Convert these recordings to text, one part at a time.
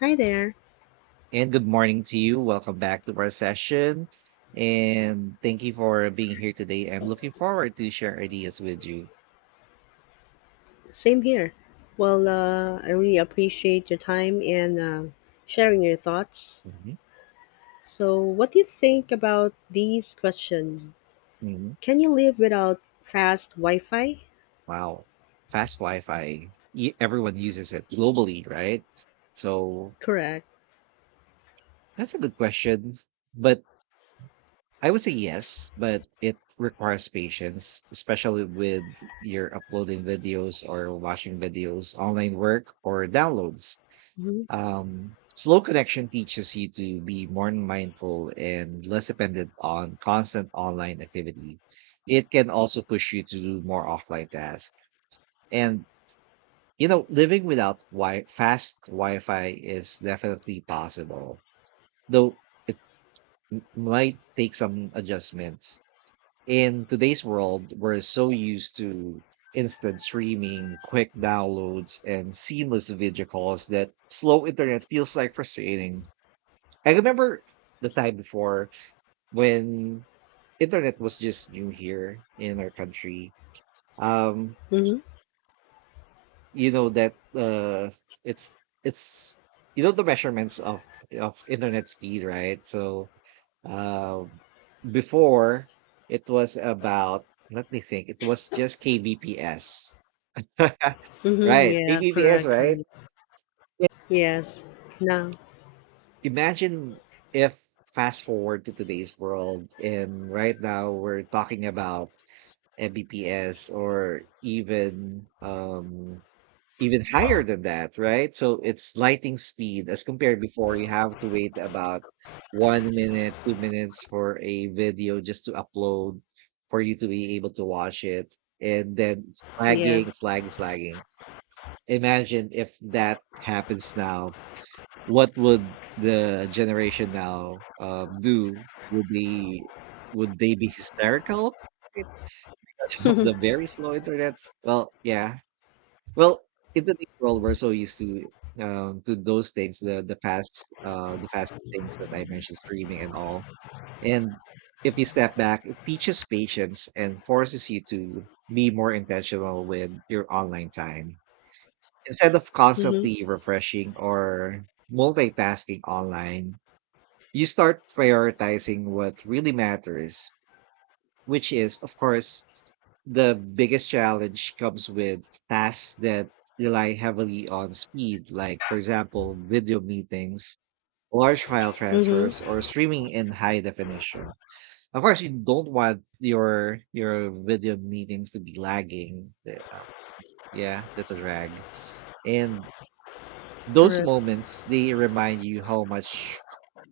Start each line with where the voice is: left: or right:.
left: Hi there.
right: And good morning to you. Welcome back to our session. And thank you for being here today. I'm looking forward to share ideas with you.
left: Same here. Well, I really appreciate your time and sharing your thoughts.
right: Mhm,
left: So, what do you think about these questions?
right: mhm.
left: Can you live without fast Wi Fi?
right: Wow. Fast Wi-Fi. Everyone uses it globally, right? So
left: Correct.
right: that's a good question. But I would say yes, but it requires patience, especially with your uploading videos or watching videos, online work, or downloads.
left: Mm-hmm.
right: Slow connection teaches you to be more mindful and less dependent on constant online activity. It can also push you to do more offline tasks. And living without fast Wi Fi is definitely possible, though it might take some adjustments. In today's world, we're so used to instant streaming, quick downloads, and seamless video calls that slow internet feels like frustrating. I remember the time before, when internet was just new here in our country. Um,
left: Mm-hmm.
right: you know that it's it's the measurements of internet speed, right? Um, Before, it was about, let me think, it was just kbps,
left: Mm-hmm.
right: right?
left: Yeah,
right: Kbps,
left: correct,
right: right?
left: correct. Yes. No.
right: Imagine if, fast forward to today's world, and right now we're talking about BTS or even even higher than that, right? So it's lightning speed as compared before, you have to wait about 1 minute, 2 minutes for a video just to upload for you to be able to watch it. And then it's
left: Yeah.
right: lagging, it's lagging, it's lagging. Imagine if that happens now, what would the generation now do? Would they would they be hysterical? Of the very slow internet. Well, yeah. Well, in the world, we're so used to those things, the fast things that I mentioned, streaming and all. And if you step back, it teaches patience and forces you to be more intentional with your online time. Instead of
left: Mm-hmm.
right: constantly refreshing or multitasking online, you start prioritizing what really matters, which is, of course, the biggest challenge comes with tasks that rely heavily on speed, like, for example, video meetings, large file transfers,
left: Mm-hmm.
right: or streaming in high definition. Of course, you don't want your video meetings to be lagging. Yeah, that's a drag. And those
left: Correct.
right: moments, they remind you how much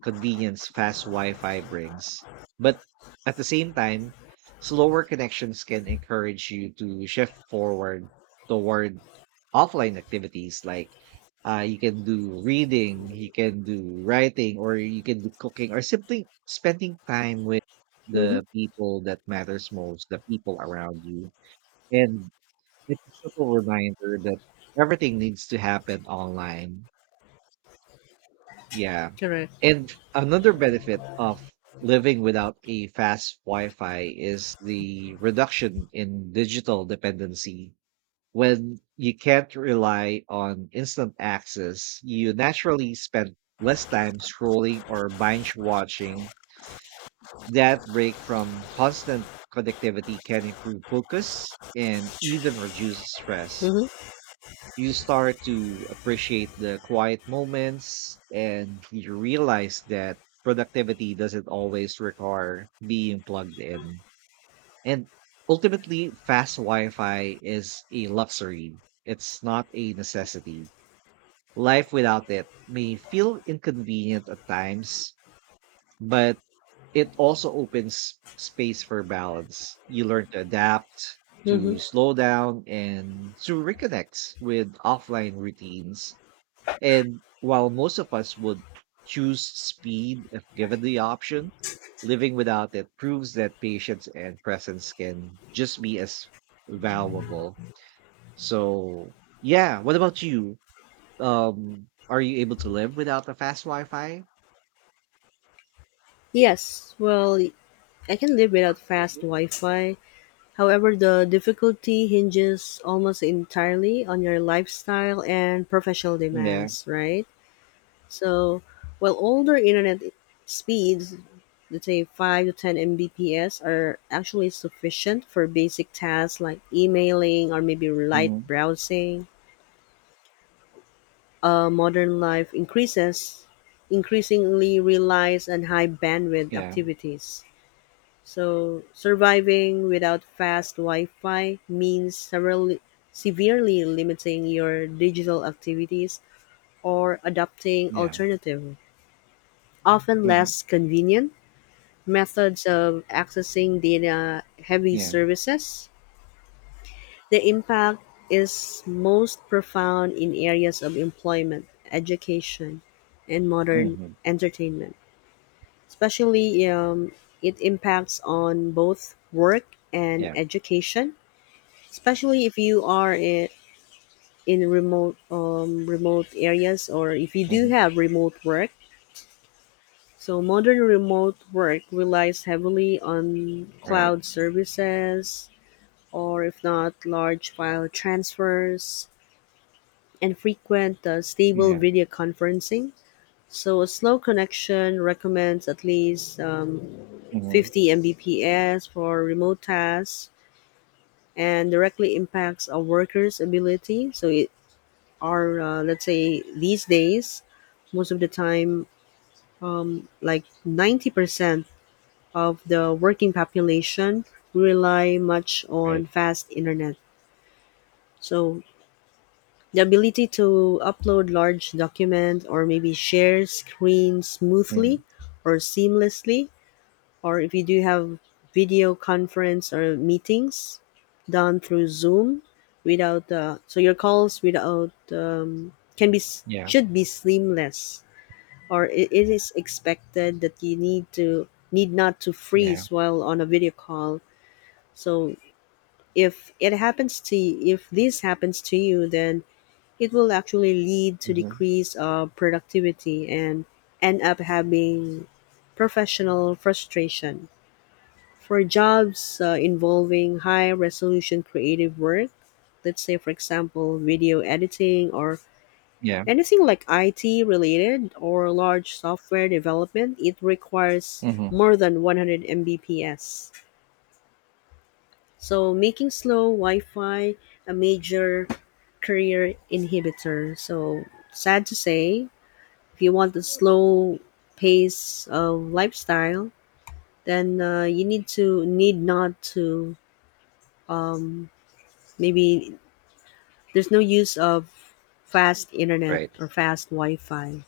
right: convenience fast Wi-Fi brings. But at the same time, slower connections can encourage you to shift forward toward offline activities like, you can do reading, you can do writing, or you can do cooking, or simply spending time with
left: Mm-hmm.
right: the people that matters most, the people around you. And it's a subtle reminder that everything needs to happen online, yeah.
left: Correct.
right: And another benefit of living without a fast Wi Fi is the reduction in digital dependency. When you can't rely on instant access, you naturally spend less time scrolling or binge watching. That break from constant connectivity can improve focus and even reduce stress.
left: Mm-hmm.
right: You start to appreciate the quiet moments and you realize that productivity doesn't always require being plugged in. And ultimately, fast Wi Fi is a luxury, it's not a necessity. Life without it may feel inconvenient at times, but it also opens space for balance. You learn to adapt,
left: Mm-hmm.
right: to slow down, and to reconnect with offline routines. And while most of us would choose speed if given the option, living without it proves that patience and presence can just be as valuable. So, yeah, what about you? Are you able to live without the fast Wi Fi?
left: Yes. Well, I can live without fast Wi Fi. However, the difficulty hinges almost entirely on your lifestyle and professional
right: Yeah.
left: demands, right? So, while older internet speeds, let's say 5 to 10 Mbps, are actually sufficient for basic tasks like emailing or maybe light
right: Hmm.
left: browsing, modern life increases increasingly relies on high bandwidth
right: Yeah.
left: activities. So surviving without fast Wi-Fi means severely, severely limiting your digital activities or adopting
right: Yeah.
left: alternative, often
right: Hmm.
left: less convenient methods of accessing data-heavy
right: Yeah.
left: services. The impact is most profound in areas of employment, education, and modern
right: Hmm.
left: entertainment. Especially, it impacts on both work and
right: Yeah.
left: education, especially if you are in remote remote areas, or if you do
right: Hmm.
left: have remote work. So modern remote work relies heavily on
right: Right.
left: cloud services or if not large file transfers and frequent stable
right: Yeah.
left: video conferencing. So a slow connection recommends at least
right: Hmm.
left: 50 Mbps for remote tasks and directly impacts a worker's ability. So it are let's say these days most of the time like 90% of the working population rely much
right: Right.
left: on fast internet, so the ability to upload large documents or maybe share screens
right: Hmm.
left: smoothly or seamlessly, or if you do have video conference or meetings done through zoom without so your calls without can be
right: Yeah.
left: should be seamless, or it is expected that you need to need not to
right: Yeah.
left: freeze while on a video call. So if this happens to you, then it will actually lead to
right: Hmm.
left: decrease of productivity and end up having professional frustration for jobs involving high resolution creative work, let's say for example video editing, or
right: Yeah.
left: anything like IT related or large software development, it requires
right: Hmm.
left: more than 100 Mbps. So making slow Wi-Fi a major career inhibitor. So sad to say, if you want a slow pace of lifestyle, then you need to need not to um, maybe there's no use of fast internet
right: Right.
left: or fast Wi-Fi.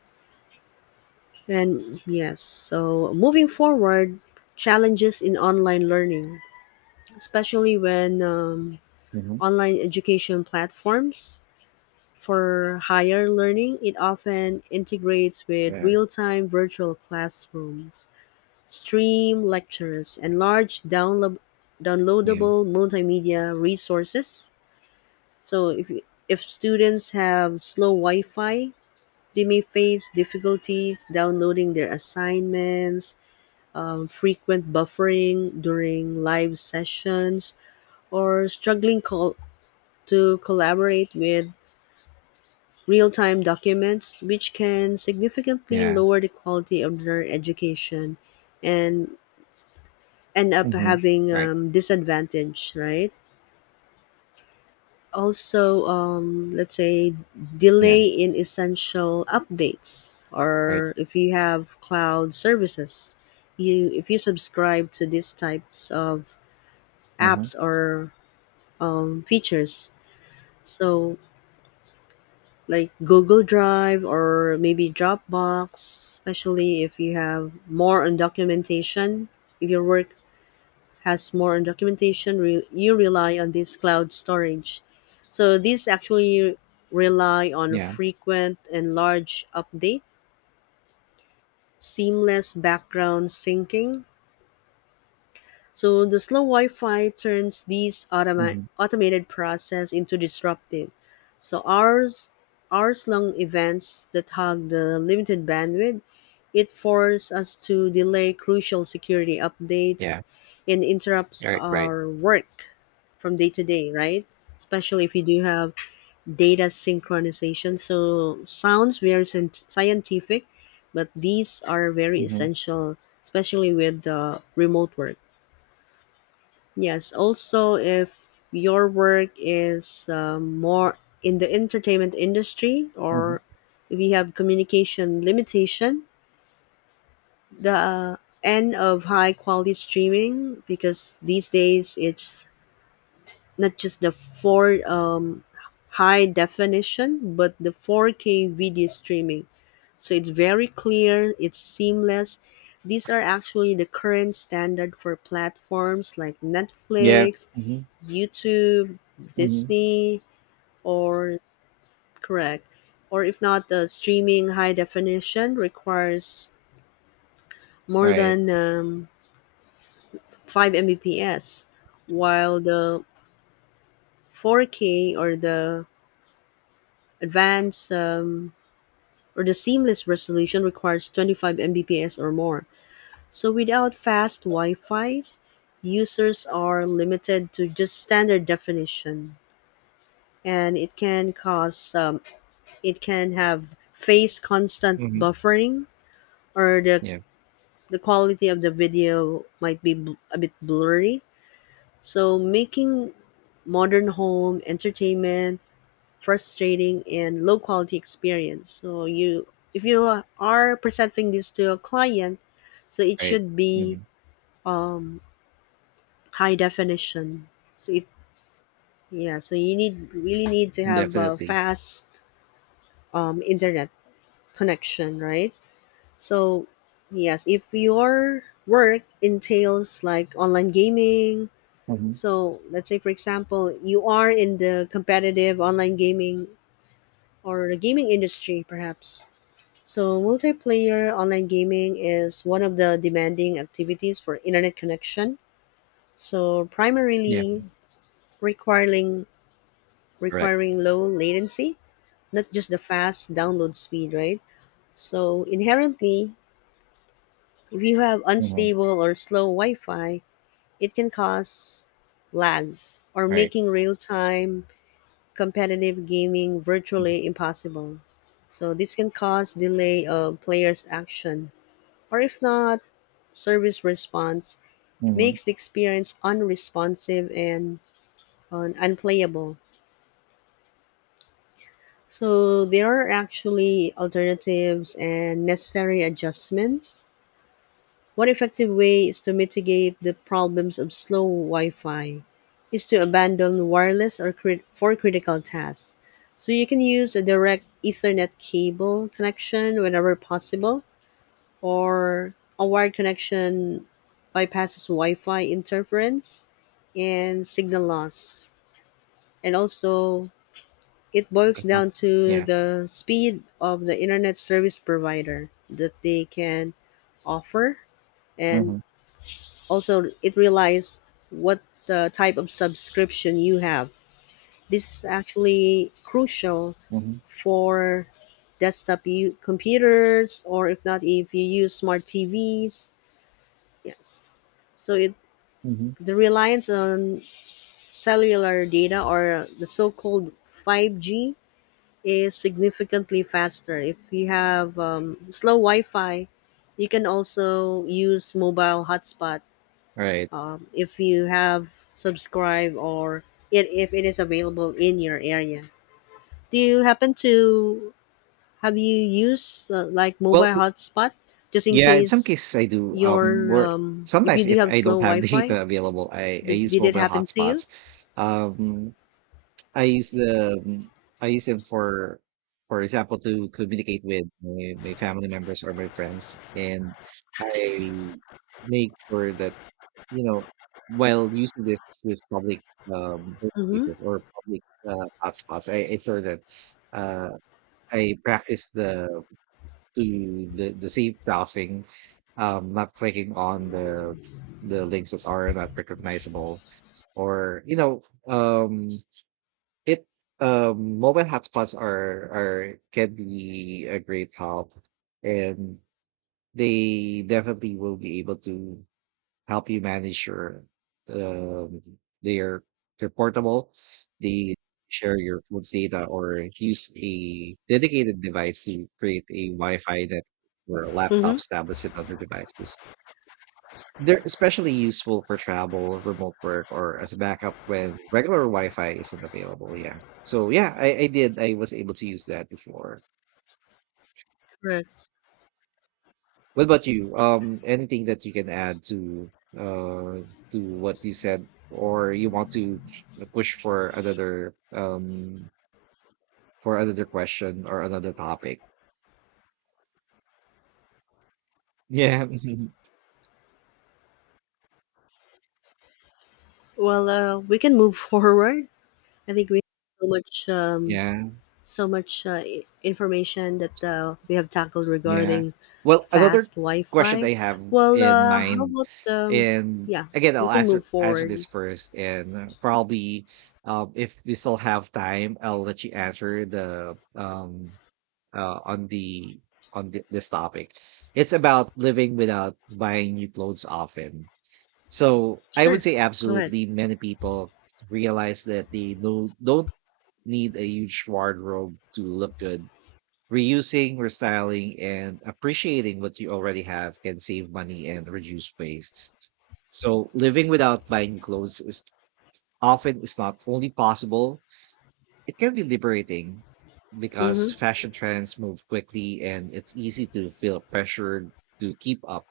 left: And yes, so moving forward, challenges in online learning, especially when
right: Hmm.
left: online education platforms for higher learning, it often integrates with
right: Yeah.
left: real time virtual classrooms, stream lectures, and large
right: Yeah.
left: downloadable multimedia resources. So if students have slow Wi Fi, they may face difficulties downloading their assignments, frequent buffering during live sessions, or to collaborate with real time documents, which can significantly
right: Yeah.
left: lower the quality of their education and end up
right: Mhm.
left: having
right: Right.
left: disadvantage, right? Also, let's say
right: Yeah.
left: delay in essential updates,
right: Right.
left: or if you have cloud services, you if you subscribe to these types of
right: Mhm.
left: apps or features. So, like Google Drive or maybe Dropbox, especially if you have more on documentation. If your work has more on documentation, you rely on this cloud storage. So, these actually rely on
right: Yeah.
left: frequent and large update, seamless background syncing. So the slow Wi-Fi turns these
right: Mhm.
left: automated process into disruptive. So hours long events that hog the limited bandwidth, it forces us to delay crucial security updates
right: Yeah.
left: and interrupts
right: Right. Right.
left: our work from day to day, right? Especially if you do have data synchronization. So sounds very scientific, but these are very
right: Mhm.
left: essential, especially with the remote work. Yes, also if your work is more in the entertainment industry,
right: Mhm.
left: or if you have communication limitation, the end of high quality streaming because these days it's not just the four high definition but the 4K video streaming. So it's very clear, it's seamless. These are actually the current standard for platforms like
right: Yeah.
left: Netflix,
right: Mhm.
left: YouTube,
right: Mhm.
left: Disney, or correct, or if not, the streaming high definition requires more
right: Right.
left: than 5 Mbps, while the 4K or the advanced or the seamless resolution requires 25 Mbps or more. So without fast Wi-Fi's, users are limited to just standard definition, and it can cause it can have face constant
right: Hmm.
left: buffering, or
right: Yeah.
left: the quality of the video might be a bit blurry. So making modern home entertainment frustrating and low quality experience. So you, if you are presenting this to a client, so it
right: Right.
left: should be
right: Hmm.
left: um, high definition. So it, yeah. So you need really need to have a
right: Definitely.
left: fast internet connection, right? So, yes, if your work entails like online gaming,
right: Mhm.
left: so let's say for example, you are in the competitive online gaming or the gaming industry perhaps. So, multiplayer online gaming is one of the demanding activities for internet connection. So,
right: Yeah.
left: primarily requiring
right: Correct.
left: requiring low latency, not just the fast download speed, right? So, inherently, if you have
right: Mhm.
left: unstable or slow Wi-Fi, it can cause lag or
right: Right.
left: making real-time competitive gaming virtually impossible. So this can cause delay of players' action or if not service response,
right: Mhm.
left: makes the experience unresponsive and unplayable. So there are actually alternatives and necessary adjustments. One effective way is to mitigate the problems of slow Wi-Fi is to abandon wireless or for critical tasks. So you can use a direct Ethernet cable connection whenever possible, or a wired connection bypasses Wi-Fi interference and signal loss. And also, it boils
right: Uh-huh.
left: down to
right: Yeah.
left: the speed of the internet service provider that they can offer, and
right: Mhm.
left: also it relies what type of subscription you have. This is actually crucial
right: Mhm.
left: for computers or if not if you use smart TVs. Yes. So it,
right: Mhm.
left: the reliance on cellular data or the so-called 5G is significantly faster. If you have slow Wi-Fi, you can also use mobile hotspot
right: Right.
left: if you have subscribed, or it, if it is available in your area. Do you happen to have you used like
right: Well,
left: mobile hotspot just in
right: yeah, in some
left: case
right: cases I do.
left: your
right: Where
left: if you
right: Sometimes
left: do
right: if
left: have
right: I
left: slow
right: don't have data
left: Wi-Fi?
right: available, I use
left: Did it
right: mobile
left: happen to you?
right: hotspots. Um, I use the um, I use them for example, to communicate with my family members or my friends. And I make sure that, you know, while using this public um
left: Mm-hmm.
right: spaces or public hotspots, I ensure that, uh, I practice the to the the safe browsing, not clicking on the links that are not recognizable, or, you know, um it mobile hotspots are can be a great help, and they definitely will be able to help you manage your, um, their they're portable. They share your phone's data or use a dedicated device to create a Wi-Fi network for
left: Mm-hmm.
right: laptops, tablets, and other devices. They're especially useful for travel, remote work, or as a backup when regular Wi-Fi isn't available, yeah. So yeah, I did. I was able to use that before.
left: Right.
right: What about you? Anything that you can add uh to what you said, or you want to push for another question or another topic? Yeah,
left: Well, we can move forward. I think we have so much
right: yeah.
left: so much information that we have tackled
right: Yeah.
left: regarding
right: Well, another
left: fast
right: question
left: Wi-Fi.
right: I have
left: Well,
right: in
left: how
right: mind,
left: about um,
right: and
left: yeah,
right: again,
left: we
right: I'll
left: can move
right: answer
left: forward.
right: this first, and probably, if we still have time, I'll let you answer the uh, on the on this topic. It's about living without buying new clothes often. So I would
left: Sure,
right: say
left: go ahead.
right: absolutely, many people realize that they don't need a huge wardrobe to look good. Reusing, restyling, and appreciating what you already have can save money and reduce waste. So, living without buying clothes is not only possible, it can be liberating, because
left: Mm-hmm.
right: fashion trends move quickly and it's easy to feel pressured to keep up.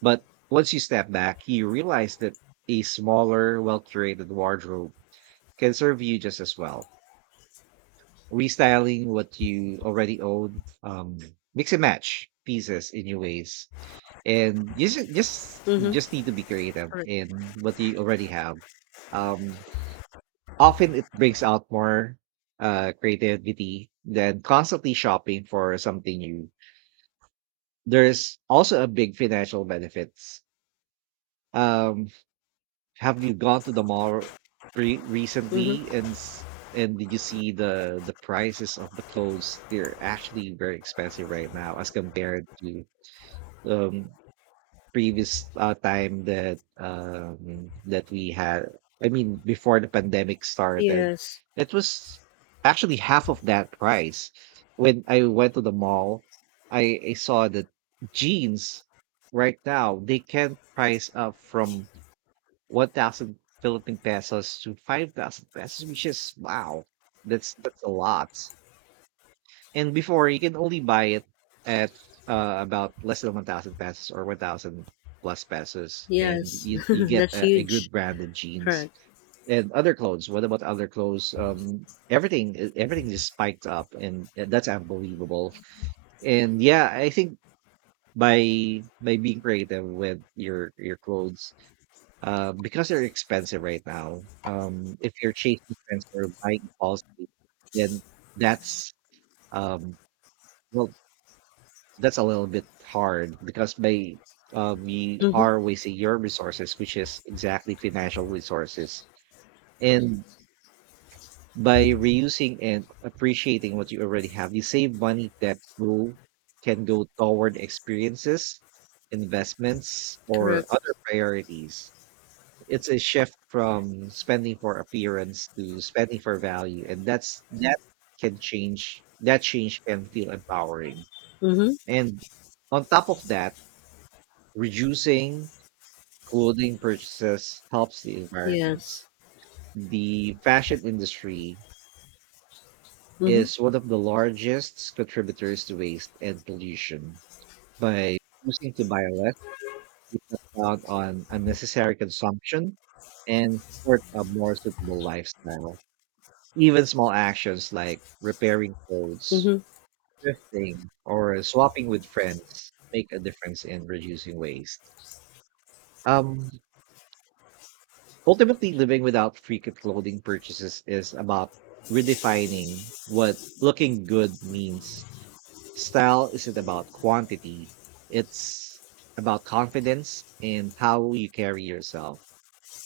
right: But once you step back, you realize that a smaller, well curated wardrobe can serve you just as well. Restyling what you already own, mix and match pieces in your ways, and you
left: Mm-hmm.
right: just need to be creative
left: Correct.
right: in what you already have. Um, Often it brings out more creativity than constantly shopping for something new. There's also a big financial benefits. Um, Have you gone to the mall recently
left: Mm-hmm.
right: and did you see the prices of the clothes? They're actually very expensive right now as compared to, um previous time that that we had. I mean, before the pandemic started,
left: Yes.
right: it was actually half of that price. When I went to the mall, I saw that jeans right now they can price up from 1,000 Philippine pesos to 5,000 pesos, which is, wow, that's a lot. And before you can only buy it at about less than 1,000 pesos or 1,000 plus pesos, and
left: Yes.
right: you get
left: That's
right: a good
left: huge.
right: brand of jeans
left: Correct.
right: and other clothes. What about other clothes? Everything just spiked up, and that's unbelievable. And yeah, I think by being creative with your clothes, because they're expensive right now, if you're chasing trends or buying impulsively, then that's, um, well, that's a little bit hard because by you
left: Mm-hmm.
right: are wasting your resources, which is exactly financial resources. And by reusing and appreciating what you already have, you save money that will can go toward experiences, investments, or
left: Correct.
right: other priorities. It's a shift from spending for appearance to spending for value, and that can change that change can feel empowering.
left: Mm-hmm.
right: And on top of that, reducing clothing purchases helps the
left: Yes.
right: environment. The fashion industry
left: Mm-hmm.
right: is one of the largest contributors to waste and pollution. By choosing to buy less, you cut down on unnecessary consumption and support a more suitable lifestyle. Even small actions like repairing clothes,
left: Mm-hmm.
right: thrifting, or swapping with friends make a difference in reducing waste. Um, Ultimately, living without frequent clothing purchases is about redefining what looking good means. Style isn't about quantity, it's about confidence and how you carry yourself.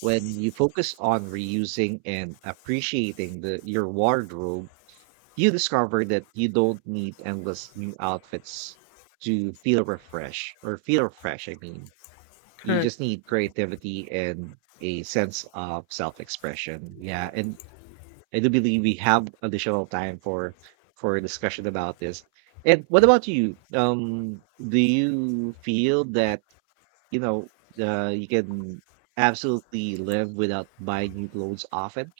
right: When you focus on reusing and appreciating your wardrobe, you discover that you don't need endless new outfits to feel refreshed or feel fresh. I mean, you
left: Correct.
right: just need creativity and a sense of self-expression. Yeah, and I do believe we have additional time for discussion about this. And what about you? Do you feel that, you know, you can absolutely live without buying new clothes often?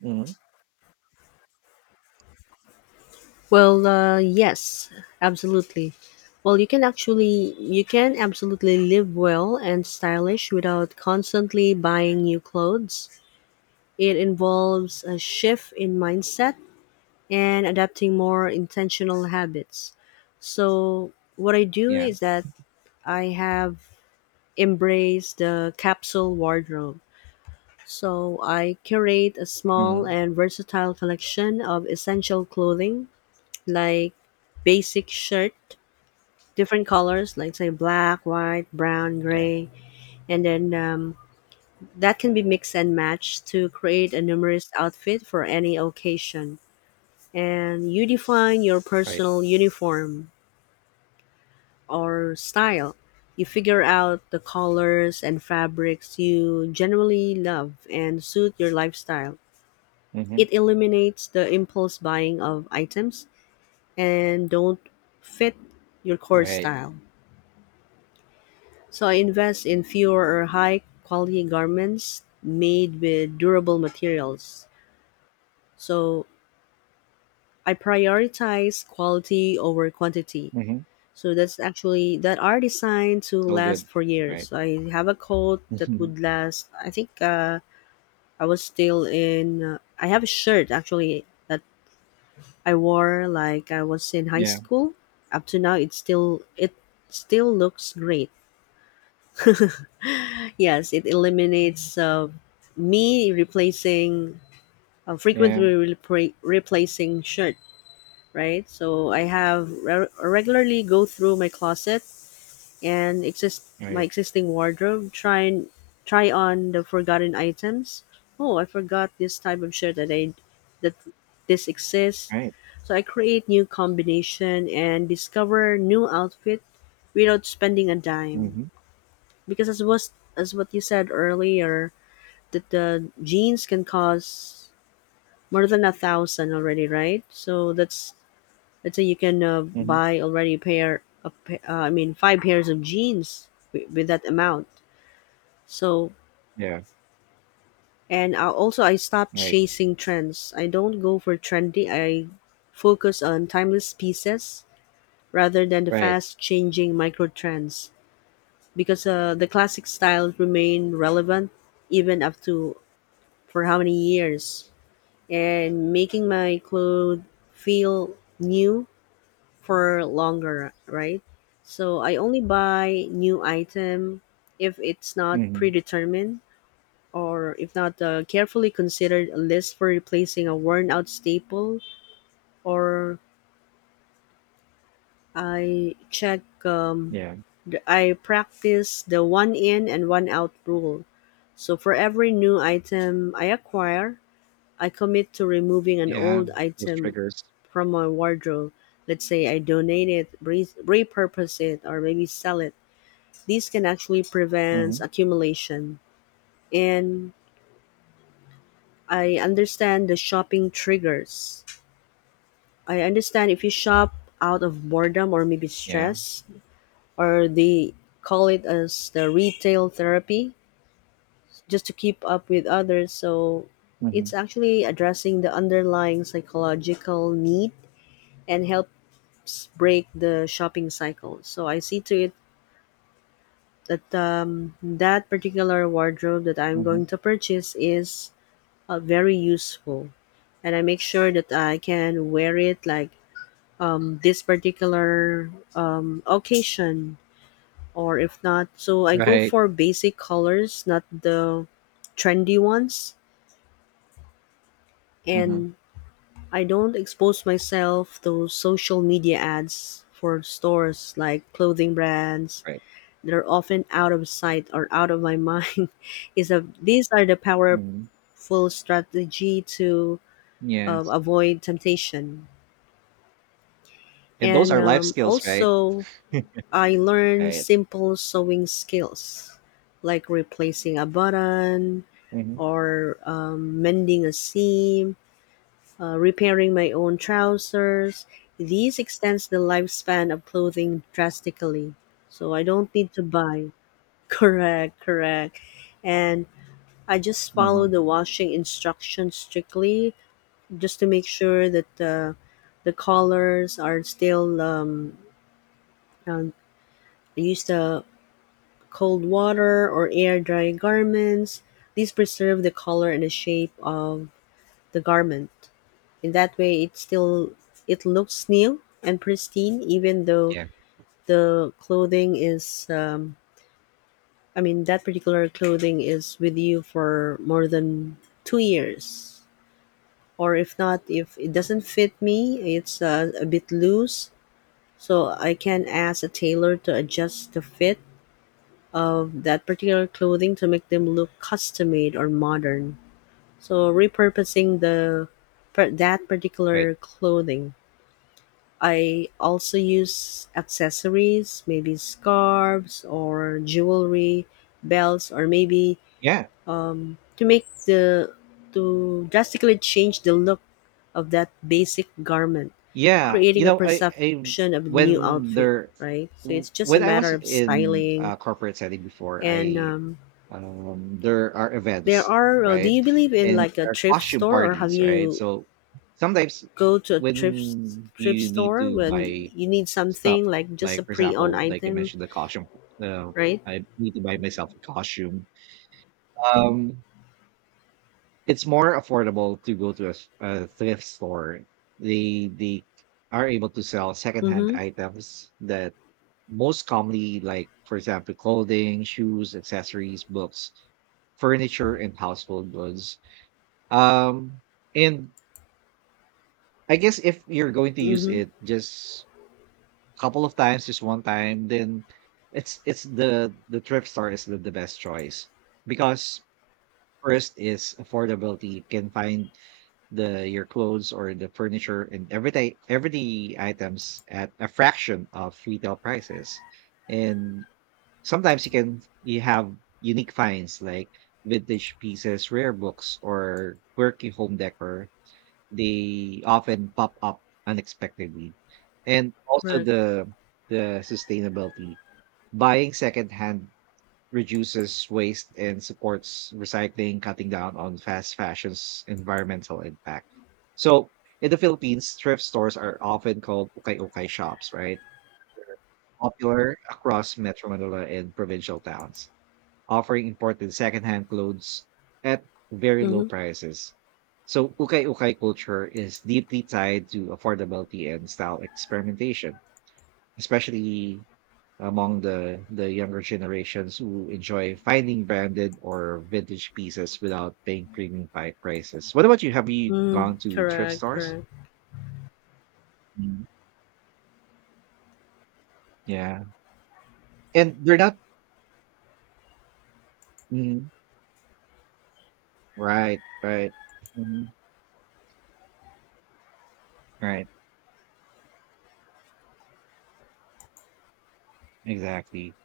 right: Hmm.
left: Well, yes, absolutely. Well, you can absolutely live well and stylish without constantly buying new clothes. It involves a shift in mindset and adapting more intentional habits. So, what I do
right: Yeah.
left: is that I have embraced the capsule wardrobe. So, I curate a small
right: Hmm.
left: and versatile collection of essential clothing like basic shirt different colors, like say black, white, brown,
right: Yeah.
left: gray, and then that can be mixed and matched to create a numerous outfit for any occasion. And you define your
right: Right.
left: personal uniform or style. You figure out the colors and fabrics you generally love and suit your lifestyle.
right: Hmm.
left: It eliminates the impulse buying of items and don't fit your core
right: Right.
left: style. So I invest in fewer or high quality garments made with durable materials. So I prioritize quality over quantity.
right: Hmm.
left: So that's actually that are designed to
right: It's all good,
left: last for
right: right?
left: years. I have a coat that would last. I think I was still in. I have a shirt actually that I wore like I was in high
right: Yeah,
left: school. Up to now, it still looks great. Yes, it eliminates me replacing
right: yeah,
left: replacing shirt, right? So I have regularly go through my closet and exist my
right: right,
left: existing wardrobe, try on the forgotten items. Oh, I forgot this type of shirt that this exists.
right: right.
left: So I create new combination and discover new outfit without spending a dime.
right: Hmm.
left: Because as what you said earlier, that the genes can cause more than a thousand already, right? So that's, let's say you can
right: Hmm.
left: buy already a pair of I mean five pairs of jeans with that amount. So,
right: Yeah,
left: and I also I stopped
right: right,
left: chasing trends. I don't go for trendy. I focus on timeless pieces rather than the
right: right.
left: fast changing micro trends, because the classic styles remain relevant even up to for how many years, and making my clothes feel new for longer, right? So I only buy new item if it's not
right: Hmm.
left: predetermined, or if not carefully considered a list for replacing a worn out staple, or I check um,
right: Yeah,
left: I practice the one in and one out rule. So for every new item I acquire, I commit to removing an
right: yeah.
left: old
right: Those
left: item
right: triggers.
left: from my wardrobe. Let's say I donate it, repurpose it, or maybe sell it. These can actually prevent
right: Hmm.
left: accumulation. And I understand the shopping triggers. I understand if you shop out of boredom or maybe
right: Yeah.
left: stress, or they call it as the retail therapy just to keep up with others. So it's
right: Hmm.
left: actually addressing the underlying psychological need and help break the shopping cycle. So I see to it that that particular wardrobe that I'm
right: Hmm.
left: going to purchase is very useful, and I make sure that I can wear it like this particular occasion, or if not, so I go
right: Right.
left: for basic colors, not the trendy ones,
right: Hmm.
left: and I don't expose myself to social media ads for stores like clothing brands.
right: Right.
left: They're often out of sight or out of my mind is a, these are the
right: Hmm.
left: powerful strategy to
right: Yes.
left: avoid temptation.
right: And those
left: And
right: are life skills, right?
left: also, I learned
right: Right.
left: simple sewing skills like replacing a button
right: Hmm.
left: or mending a seam, repairing my own trousers. These extends the lifespan of clothing drastically so I don't need to buy. Correct, correct. And I just follow
right: Hmm.
left: the washing instructions strictly, just to make sure that the collars are still. Um, use the cold water or air dry garments. These preserve the color and the shape of the garment. In that way, it still it looks new and pristine, even though
right: Yeah.
left: the clothing is. I mean, that particular clothing is with you for more than 2 years. Or if not, if it doesn't fit me, it's a bit loose, so I can ask a tailor to adjust the fit of that particular clothing to make them look custom made or modern, so repurposing that
right: Right.
left: particular clothing. I also use accessories, maybe scarves or jewelry, belts, or maybe
right: Yeah.
left: to make the to drastically change the look of that basic garment,
right: Yeah, you
left: creating a
right: know, I
left: perception of a new
right: when
left: outfit, right? So it's just a
right: when I was
left: matter of
right: in
left: styling.
right: corporate setting before,
left: And
right: I there are
left: there
right: events,
left: are. Do
right: right?
left: you believe in
right: And
left: like a
right: there are
left: thrift
right: costume
left: store, or have
right: parties, right?
left: you
right: So sometimes
left: go to a
right: when
left: thrift
right: you need
left: store
right: to
left: when
right: buy
left: you need
right: stuff,
left: something like just a
right: like for
left: pre-owned
right: example, like I
left: item,
right: mentioned the costume, uh,
left: right?
right: I need to buy myself a costume. Um it's more affordable to go to a thrift store. They are able to sell secondhand
left: Mm-hmm.
right: items that most commonly, like for example, clothing, shoes, accessories, books, furniture, and household goods. Um, and I guess if you're going to use
left: Mm-hmm.
right: it just a couple of times, just one time, then it's the thrift store is the best choice, because first is affordability. You can find the your clothes or the furniture and everyday items at a fraction of retail prices. And sometimes you have unique finds like vintage pieces, rare books, or quirky home decor. They often pop up unexpectedly. And also
left: Correct.
right: the sustainability. Buying secondhand reduces waste and supports recycling, cutting down on fast fashion's environmental impact. So, in the Philippines, thrift stores are often called ukay-ukay shops, right? Popular across Metro Manila and provincial towns, offering important secondhand clothes at very low
left: Mm-hmm.
right: prices. So, ukay-ukay culture is deeply tied to affordability and style experimentation, especially among the younger generations who enjoy finding branded or vintage pieces without paying premium prices. What about you? Have you
left: Mm,
right: gone to thrift
left: correct.
right: stores?
left: Correct.
right: Mm. Yeah, and they're not, mm, right, right, mhm, right, exactly.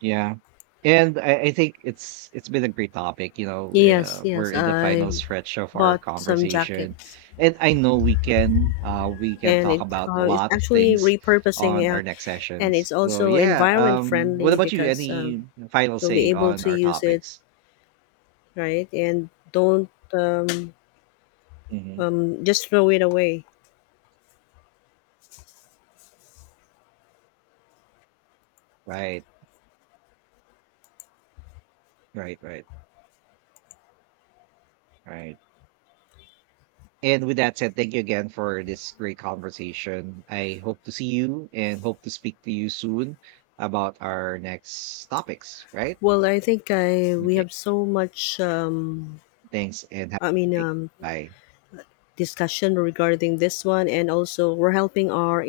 right: Yeah. And I think it's been a great topic. You know,
left: Yes.
right: we're
left: Yes.
right: in the final
left: I
right: stretch of our
left: bought some
right: conversation,
left: jackets,
right: and I know we can
left: and
right: talk
left: it
right: about a
left: it's
right: lot of
left: actually
right: things
left: repurposing,
right: on our next
left: and
right: sessions.
left: it's
right: So
left: also
right: yeah,
left: environment
right: what
left: friendly
right: about you?
left: because
right: Any final
left: you'll
right: say
left: be able
right: on
left: to
right: our
left: use it
right: topics?
left: right and don't
right: Hmm.
left: just throw it away.
right: Right, right, right, right. And with that said, thank you again for this great conversation. I hope to see you and hope to speak to you soon about our next topics. Right.
left: Well, I think I we
right: Okay.
left: have so much.
right: Thanks and have
left: I mean,
right: a good day.
left: um,
right: Bye.
left: discussion regarding this one, and also we're helping our